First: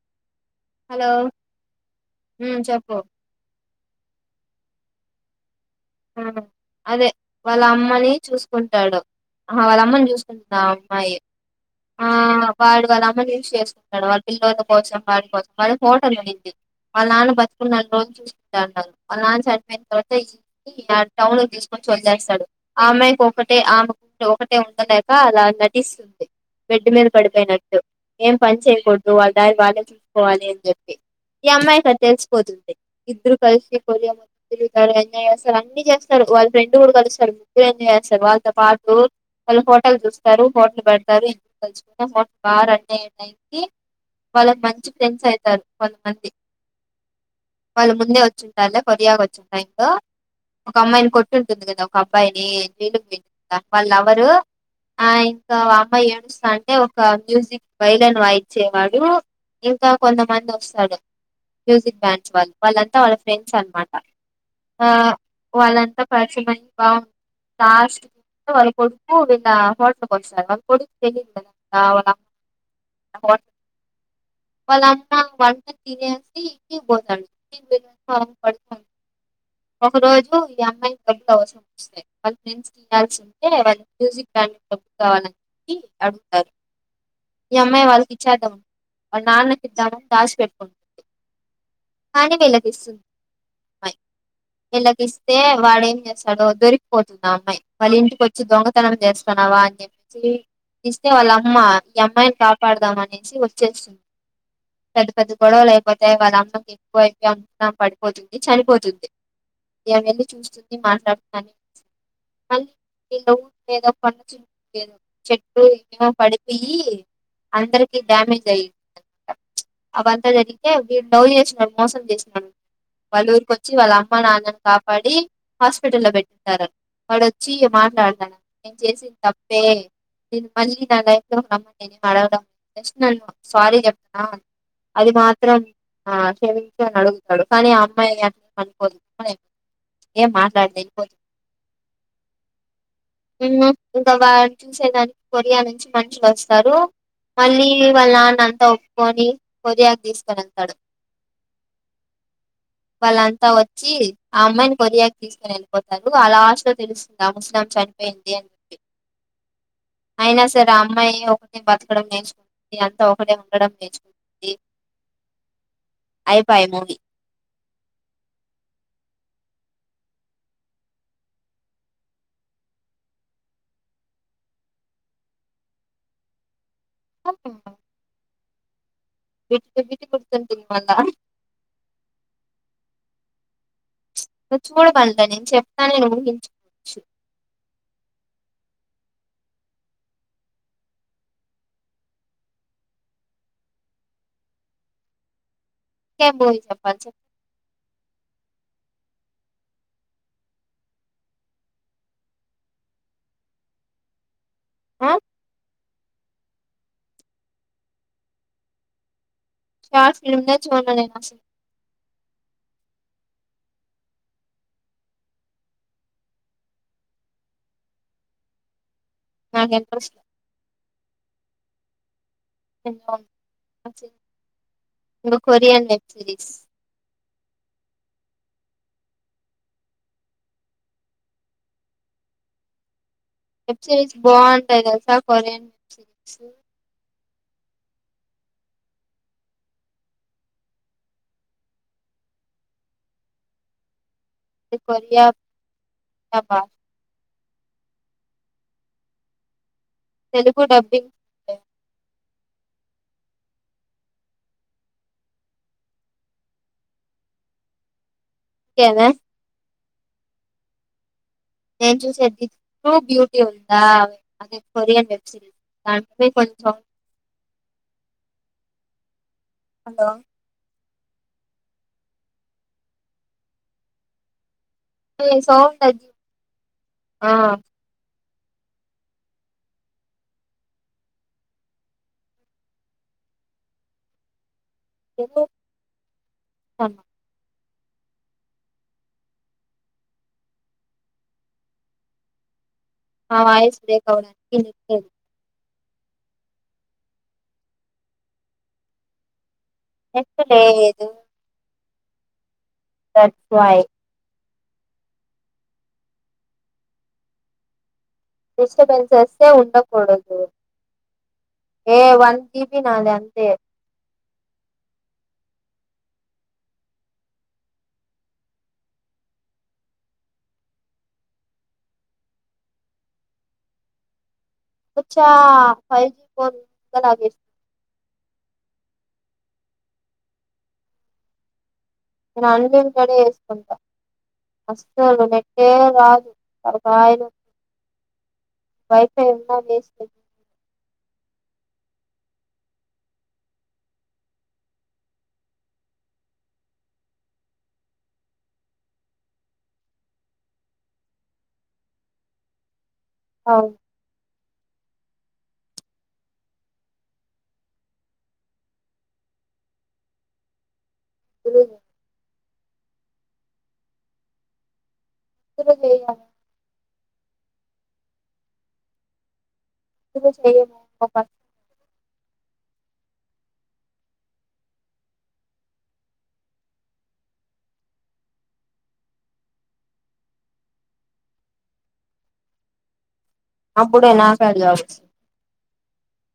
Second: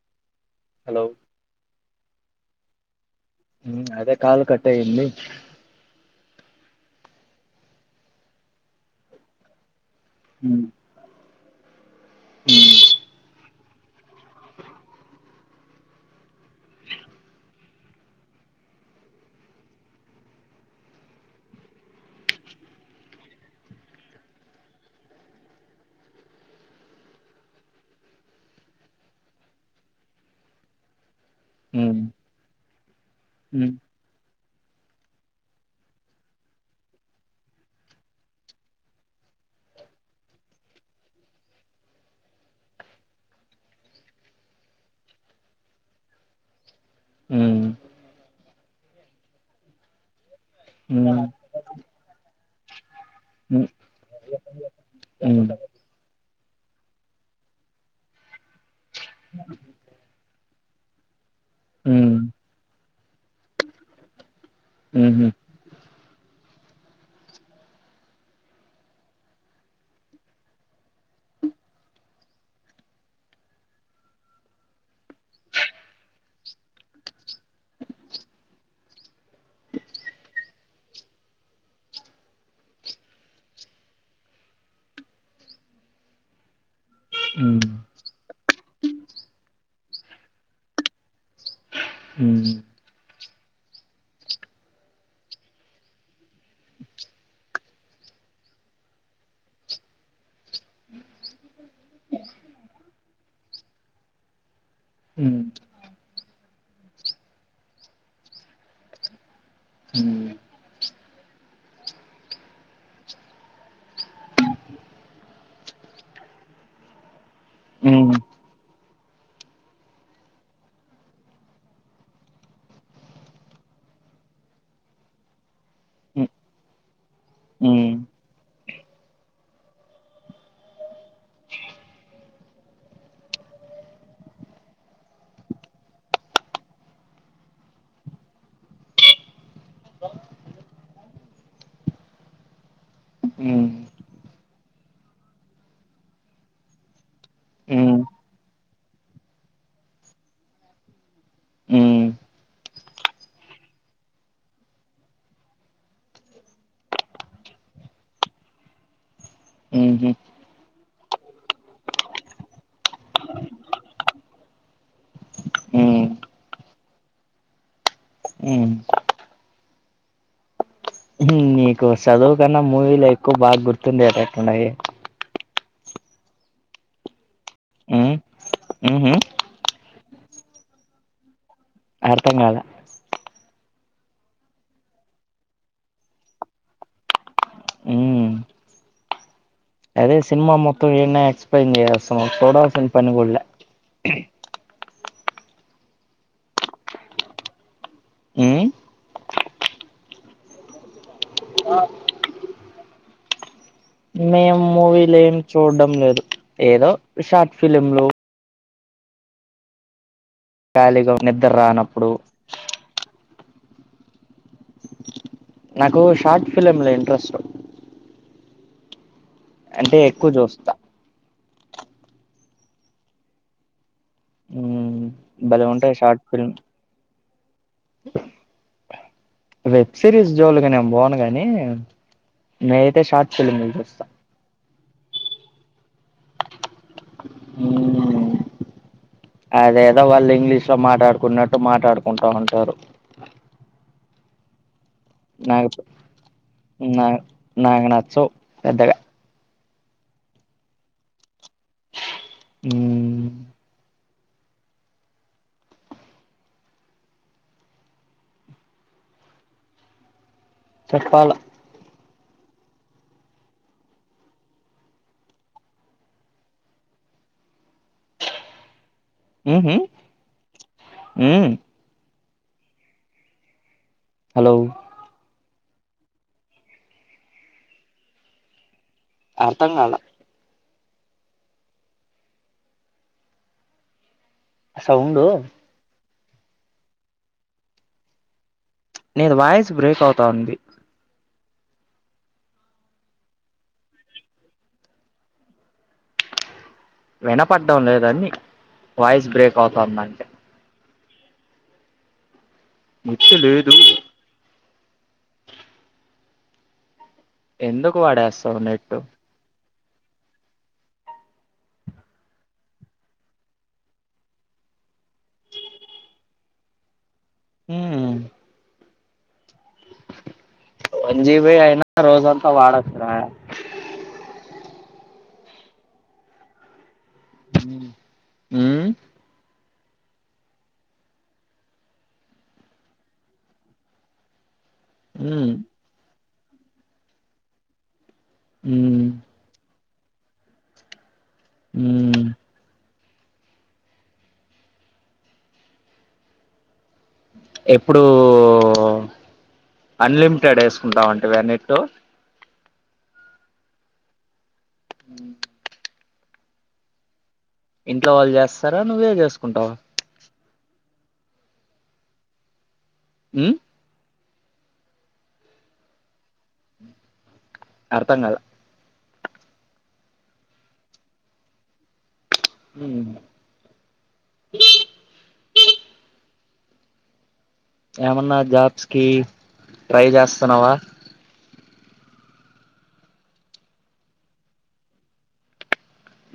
[inaudible] Hello మ్ చెప్పు అదే కాలు కట్టైంది. అదే వాళ్ళ అమ్మని చూస్కుంటాడు ఆ వాళ్ళ అమ్మ చూస్తుందా మ్మ్ అమ్మాయి ఆ వాడు వాళ్ళ అమ్మని చేస్ డు వాళ్ళ పిల్లల కోసం వాడి కోసం వాళ్ళకు హోటలుంది. వాళ్ళ నాన్న బతుకున్నన్నీ రోజులు చూసుకుంటా ఉన్నాడు. వాళ్ళ నాన్న చనిపోయిన తర్వాత టౌన్కి తీసుకొని వదిలేేస్తాడు ఆ అమ్మాయికి ఒకటే ఆమెకు ఒకటే ఉండలేక అలా నటిస్తుంది. బెడ్ మీద పడిపోయినట్టు ఏం పని చేయకూడదు వాళ్ళ దారి వాళ్ళే చూస్కోవాలే అని చెప్పి ఈ అమ్మాయి మ్మ్ అద్ తెల్సిపోతుంది. ఇద్దరు మ్మ్ కల్సి కొరియా తిరుగుతారు ఎంజాయ్ చేస్తారు అన్ని చేస్తారు వాళ్ళ ఫ్రెండ్ గుడా కలుస్తారు. ముగ్గురు ఎంజాయ్ చేస్తారు. వాళ్ళతో పాటు వాళ్ళు హోటల్ చూస్తారు హోటల్ పెడ్తారు. [inaudible] బాగా రన్ అయ్యే టైమ్కి వాళ్ళక్ మంచి ఫ్రెండ్స్ అయితారు కొంతమంది మ్మ్ వాళ్ళు ముందే వచ్చుంటారు లే కొరియాకు వచ్చిన టైమ్లో ఒక అమ్మాయిని కొట్టుటుంది కదా అబ్బాయిని మ్మ్ వాళ్ళ లవర్ ఆ మ్మ్ ఇంకా అమ్మ ఏ అంటే ఒక మ్యూజిక్ వైలన్ వాయిచ్చేవాడు ఇంకా కొంతమంది వస్తారు మ్మ్ మ్యూజిక్ మ్మ్ బ్యాండ్స్ వాళ్ళు వాళ్ళంతా వాళ్ళ ఫ్రెండ్స్ అన్మాట. ఆ మ్మ్ మ్మ్ మ్మ్ మ్మ్ మ్మ్ మ్మ్ మ్మ్ మ్మ్ వాళ్ళంతా పర్ఫామెన్స్ బాగుం లాస్ట్కు వాళ్ళ కొడుకు వీళ్ళ హోటల్కి వస్తారు వాళ్ళ కొడుక్ ఆ అవునా వాళ్ళ అమ్మ [inaudible] ఒకరోజు ఈ అమ్మాయి క్లబ్ అవసరం వస్తాయి. వాళ్ళ ఫ్రెండ్స్ వినాల్సుంటే వాళ్ళ మ్యూజిక్ బ్రాండ్ క్లబ్ కావాలని చెప్పి అడుగుతారు ఈ అమ్మాయి వాళ్ళకిచ్చేద్దాం. వాళ్ళ నాన్నకిద్దాం రాసి పెట్టుకో కానీ వీళ్ళకిస్తుం అమ్మాయి వీళ్ళకిస్తే వాడేం చేస్తాడో దొరికిపోతుంది ఆ అమ్మాయి వాళ్ళింటికొచ్చి దొంగతనం చేస్తున్నావా అని చెప్పేసి ఇస్తే వాళ్ళ అమ్మ ఈ అమ్మాయిని కాపాడుదాంమనేసి వచ్చేస్తుం పెద్ద పెద్ద గొడవలు అయిపోతాయి వాళ్ళ అమ్మకి ఎక్కువ అయిపో [inaudible] పడిపోతుంది చనిపోతుంది. ఇగ వెళ్ళి చూస్తుంది మాట్లాడుతుందని మళ్ళీ ఇళ్లు ఏదో కొండ చదు చెట్టు ఏమో పడిపో యీ అందర్కి డ్యామేజ్ అయి అవంతా జరిగితే వీడ్ లవ్ చేసినోడు మోసం చేసిన వాళ్ళ ఊరికి వచ్చి వాళ్ళ అమ్మ నాన్నని కాపాడి హాస్పిటల్లో పెట్టింటారు. వాడొచ్చి మ్మ్ మాట్లాడతాను నేను చేసింది తప్పే నేన్ మళ్ళీ నా లై లో అడగడం జస్ట్ నేను సారీ చెప్తునా అది మాత్రం ఆ క్షమించని అడుగుతడు కనీ ఆ అమ్మాయి అంటనిపోదు ఏం మాట్లాడదు ఎల్లిపో మ్మ్ ఇంకా వాడు చూసేదానికి కొరియా నుంచి మనుషులు వస్తారు మళ్ళీ వాళ్ళ నాన్న అంతా ఒప్పుకొని కొరీయాకి తీస్కొని వెళ్తాడు. మ్ వాళ్ళంతా వచ్చి ఆ అమ్మాయిని కొరియాక్ తీస్కొని ఎళ్ళిపోతారు. ఆ లాస్ట్లో తెలుస్తుంది ఆ ముసలామ చనిపోయింది అని చెప్పి అయినా సరే ఆ అమ్మాయి ఒకటి బతకడం నేర్చుకుంటుంది. అంతా ఒకటే ఉండడం నేర్చుకుంటుంది మ్మ్ మ్మ్ అయిపాయే మూవీ నీకు చదువు కన్నా మూవీలే ఎక్కువ బాగా గుర్తుండేటట్టు ఉన్నాయీ మ్మ్ మ్మ్ [unintelligible] అర్థం కాల నిన్ను చూడమన్లె నేన్ చెప్తాను ఊహించుకోవచ్చు మ్మ్ అదే సినిమా మొత్తం ఈడ్నే ఎక్స్ప్లెయిన్ చేసేస్తున్నవ్ చూడాల్సిన పని గుడా లే [unintelligible] మ్ మేం ఆ మూవీలు ఏం చూడ్డం లేదు. ఏదో షార్ట్ ఫిలింలు షార్ట్స్ ఖాళీగా నిద్ర రానప్పుడు నాకు షార్ట్ ఫిలింలు ఇంట్రెస్ట్ నాకు అంటే ఇంట్రెస్ట్ లేదు ఎక్కువ చూస్తా మ్మ్ అవునా భలే కొరియన్ ఉంటాయి web short series film web series జోలుకి నేను పోను గానీ నేయితే షార్ట్ ఫిలింలు చూస్తా ఎబ్సైజ్ బాన్ తెల్సా కొరియన్ వెబ్ సిరీస్ మ్మ్ అదేదో వాళ్ళు ఇంగ్లీష్ లో మాట్లాడుకున్నట్టు మాట్లాడుకుంటా ఉంటారు కొరియా నాకు నా నాకు నచ్చువు పెద్దగా తెలుగు డబ్బింగ్ హ్మ కేనా చెప్పాల చూస బ్యటీ ఉంద కొరియ వెబ్ సిరీస్ దాంట్లో కొంచెం మ్మ్ హలో మ్మ్ హలో సో ఆ అర్థం కాల సౌండ్ అ నిది వాయిస్ బ్రేక్ అవుతా ఉంది నా వాయిస్ బ్రేక్ అవ్వడం తే వినపడ్డం లేదాన్ని వాయిస్ బ్రేక్ అవుతాంది అంటే ఎస్తలే త్త నెట్టు లేదు వై ఎందుక్ డిస్టరబెన్స్ చేస్తే ఉండ డదు ఏ వన్ జీబి నాది అంతే ఉ హు వన్ జీబీ అయినా రోజంతా వాడకుడదు అబచ్చ ఫైవ్ జీ ఫోన్ కలాగష్ మ్మ్ నేను అన్ని ఇంట్లోనే చేసుకుంటా ఫస్ట్ ఇది ఉమ్ నెట్టే రాదు అర్థమైంది ఉమ్ వైఫై ఉన్న వేస్ట్ మ్మ్ ఎప్పుడు అన్లిమిటెడ్ ఏసుకుంటా ఉంటివా నెట్టు అవును ఇంట్లో వాళ్ళు చేస్తారా నువ్వే చేసుకుంటావా తెలీద్ మ్మ్ నేను [unintelligible] అర్థం కలే ఎప్పుడు చెయ్యను [unintelligible] మ్మ్ ఏమన్నా జాబ్స్ కి ట్రై చేస్తన్నవా అప్పుడే నాకాడ జాబ్ వస్తది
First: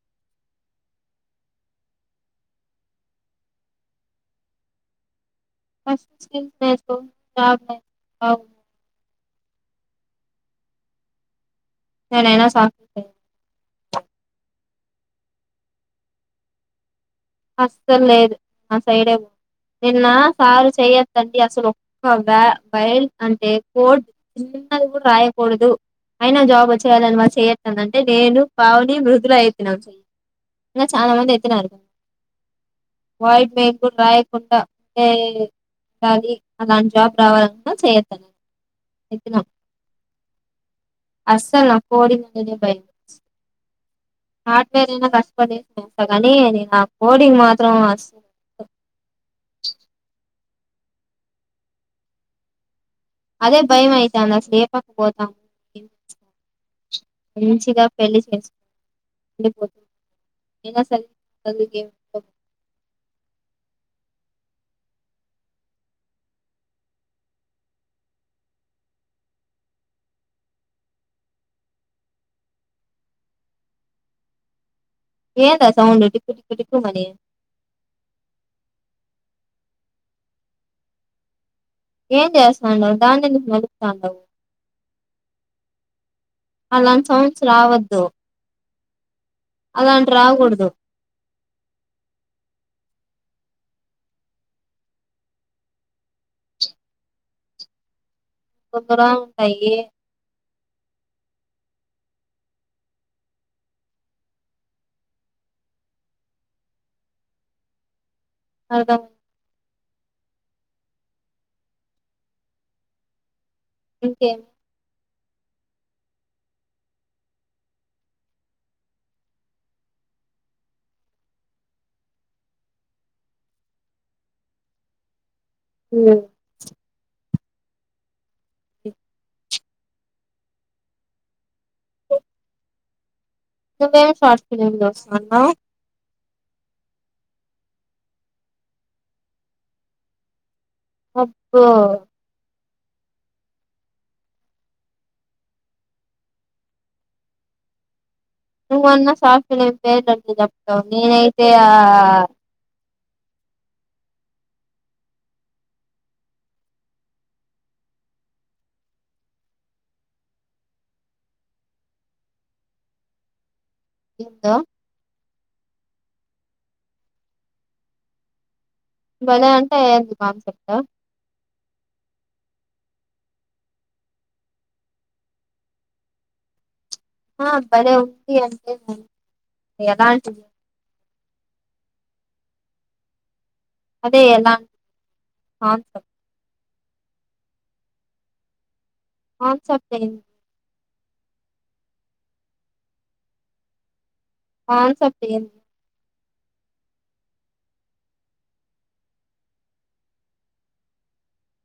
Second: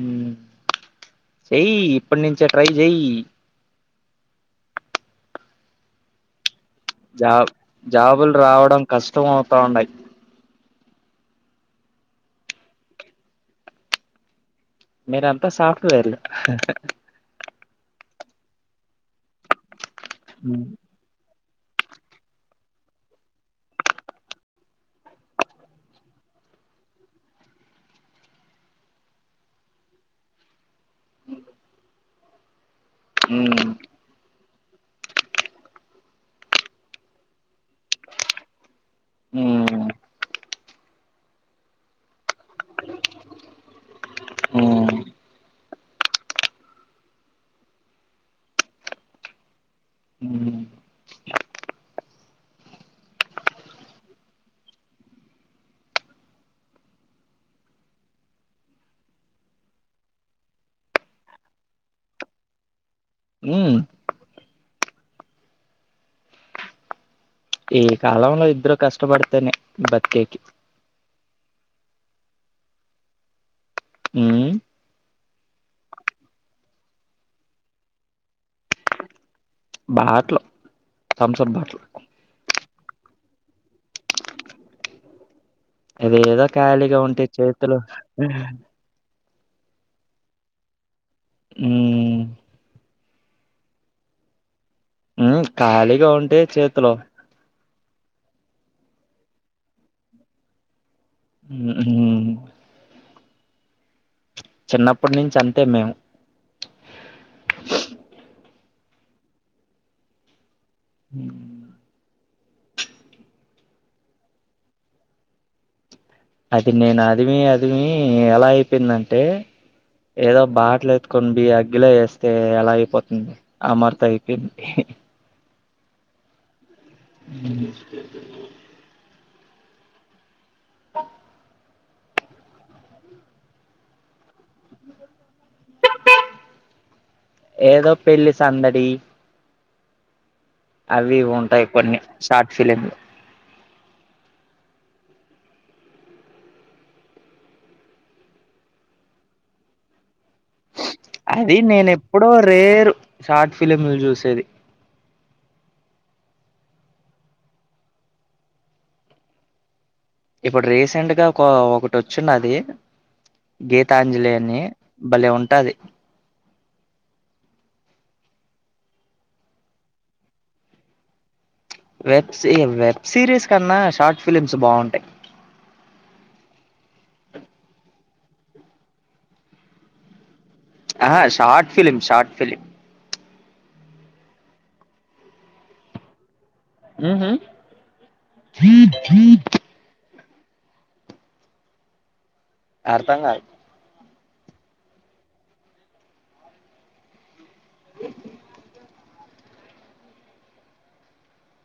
మ్మ్ చేయ్ ఇప్పుడు నుంచే ట్రై చెయ్ ఫస్ట్ స్కిల్స్ నేర్చు జాబ్ జాబులు రావడం కష్ ష్టమవుతా ఉన్నాయి నేనైనా సాఫ్ట్వేర్ మీరు అంతా సాఫ్ట్ వేర్ అస్సలు లేదు నా సైడే పో నిన్న ఉమ్ సారు చెయ్యత్తన్ అసలు ఒక్క వ బైల్ అంటే కోడ్ చిన్నది కూడా రాయకూడదు అయినా జాబు వచ్చేయాలనే వాళ్ళు చెయ్యి ఎత్తండి అంటే నేను పావని మృదుల ఎత్తినమ్ చె ఇంక చాలా మంది ఎత్తినారు వాయి ఉమ్ పేపర్ రాయకుండ ఏ జాలీ అలాంటి జాబ్ రావాలకున్న చెయ్యతండి ఎత్తిన అస్సలు ఆ కోడింగ్ అంటేనే భయమేస్తుంది హార్డ్ వేర్ ఉమ్ అయిన కష్ [unintelligible] చేస్తా కానీ నా కోడింగ్ మాత్రం అస్ ఉమ్ అదే భయం అయితాంది అసలు ఏ పక్క పోతాము మంచిగా పెళ్లి చేసుకో ఉండి పో చదువు కేం మ్మ్ ఈ కాలంలో ఇద్దరు కష్టపడితేనే బతికేకి మ్మ్ ఏందా sound tick tick tick money బాట్లో తమ్సప్ బాట్లు ఏం చేస్తాండవు దాన్నెందుకు నలుపుతా ఉండావు అది ఏదో ఖాళీగా ఉంటే చేతులు అలాంటివి రావకూడదు హ్మ్ ఉ ఖాళీగా ఉంటే చేతులో తొందర ఉంటాయి ఉహ్ చిన్నప్పటి నుంచి అంతే మేం అర్ధం హ్ ఓకే అది నేను అదిమి అదిమి ఎలా అయిపోయిందంటే ఏదో బాటలు ఎత్తుకోని బోయి అగ్గిలో వేస్తే ఎలా అయిపోతుంది ఆమర్తా అయిపోయింది హ్మ్ కే నువ్వేం షార్ట్ ఫిలిమ్ చూస్తున్నావ్ ఏదో పెళ్ళి సందడి అవి ఇవి ఉంటాయి అబ్బో కొన్ని షార్ట్ సైలెంట్ నువ్వు అన్నా సాఫ్ట్వేర్ నేనా ను చెప్తావ్ నేన్ అయితే అది ఆ నేను ఎప్పుడో రేరు షార్ట్ ఫిలిమ్లు చూసేది ఇప్పుడు రీసెంట్ గా ఒక ఒకటోచున్నది గీతాంజలి ఏందో అని బలే ఉం టాది భలే అంటే ఎంటి కాన్సెప్ట్ట వెబ్ సి వెబ్ సిరీస్ కన్నా షార్ట్ ఫిలిమ్స్ బాగుంటాయి ఆ బలే ఉంది అంటే ఎలా అంటే ఆహా షార్ట్ ఫిలిమ్ షార్ట్ ఫలిమ్ అదే ఎలా [unintelligible] ఉహ్మ్ ఆ సప్డ [inaudible] అర్ధంకాలే ఆన్ సప్పే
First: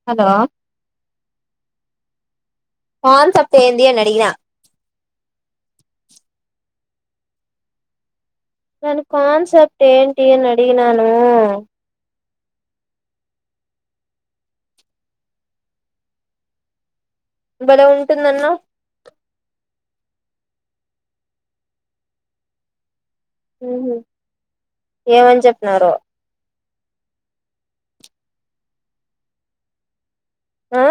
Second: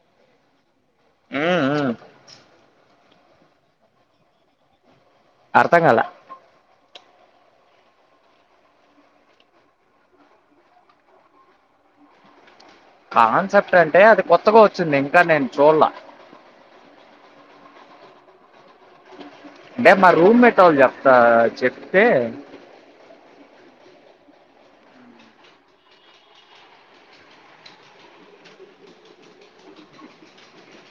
హలో మ్మ్ మ్మ్ పాన్ సప్తే ఏంది అని అడిగిన అర్థం కాల నను కన్సెప్ట్ ఏంటి అడిగినాను కాన్సెప్ట్ అంటే అది కొత్తగా వచ్చింది ఇంకా నేను చూడ్లా బలే ఉంటుంది అన్నావ్ అంటే మా రూమ్ మేట్ ఒళ్ళు చెప్తా చెప్తే ఏమని చెప్పినారో ఆ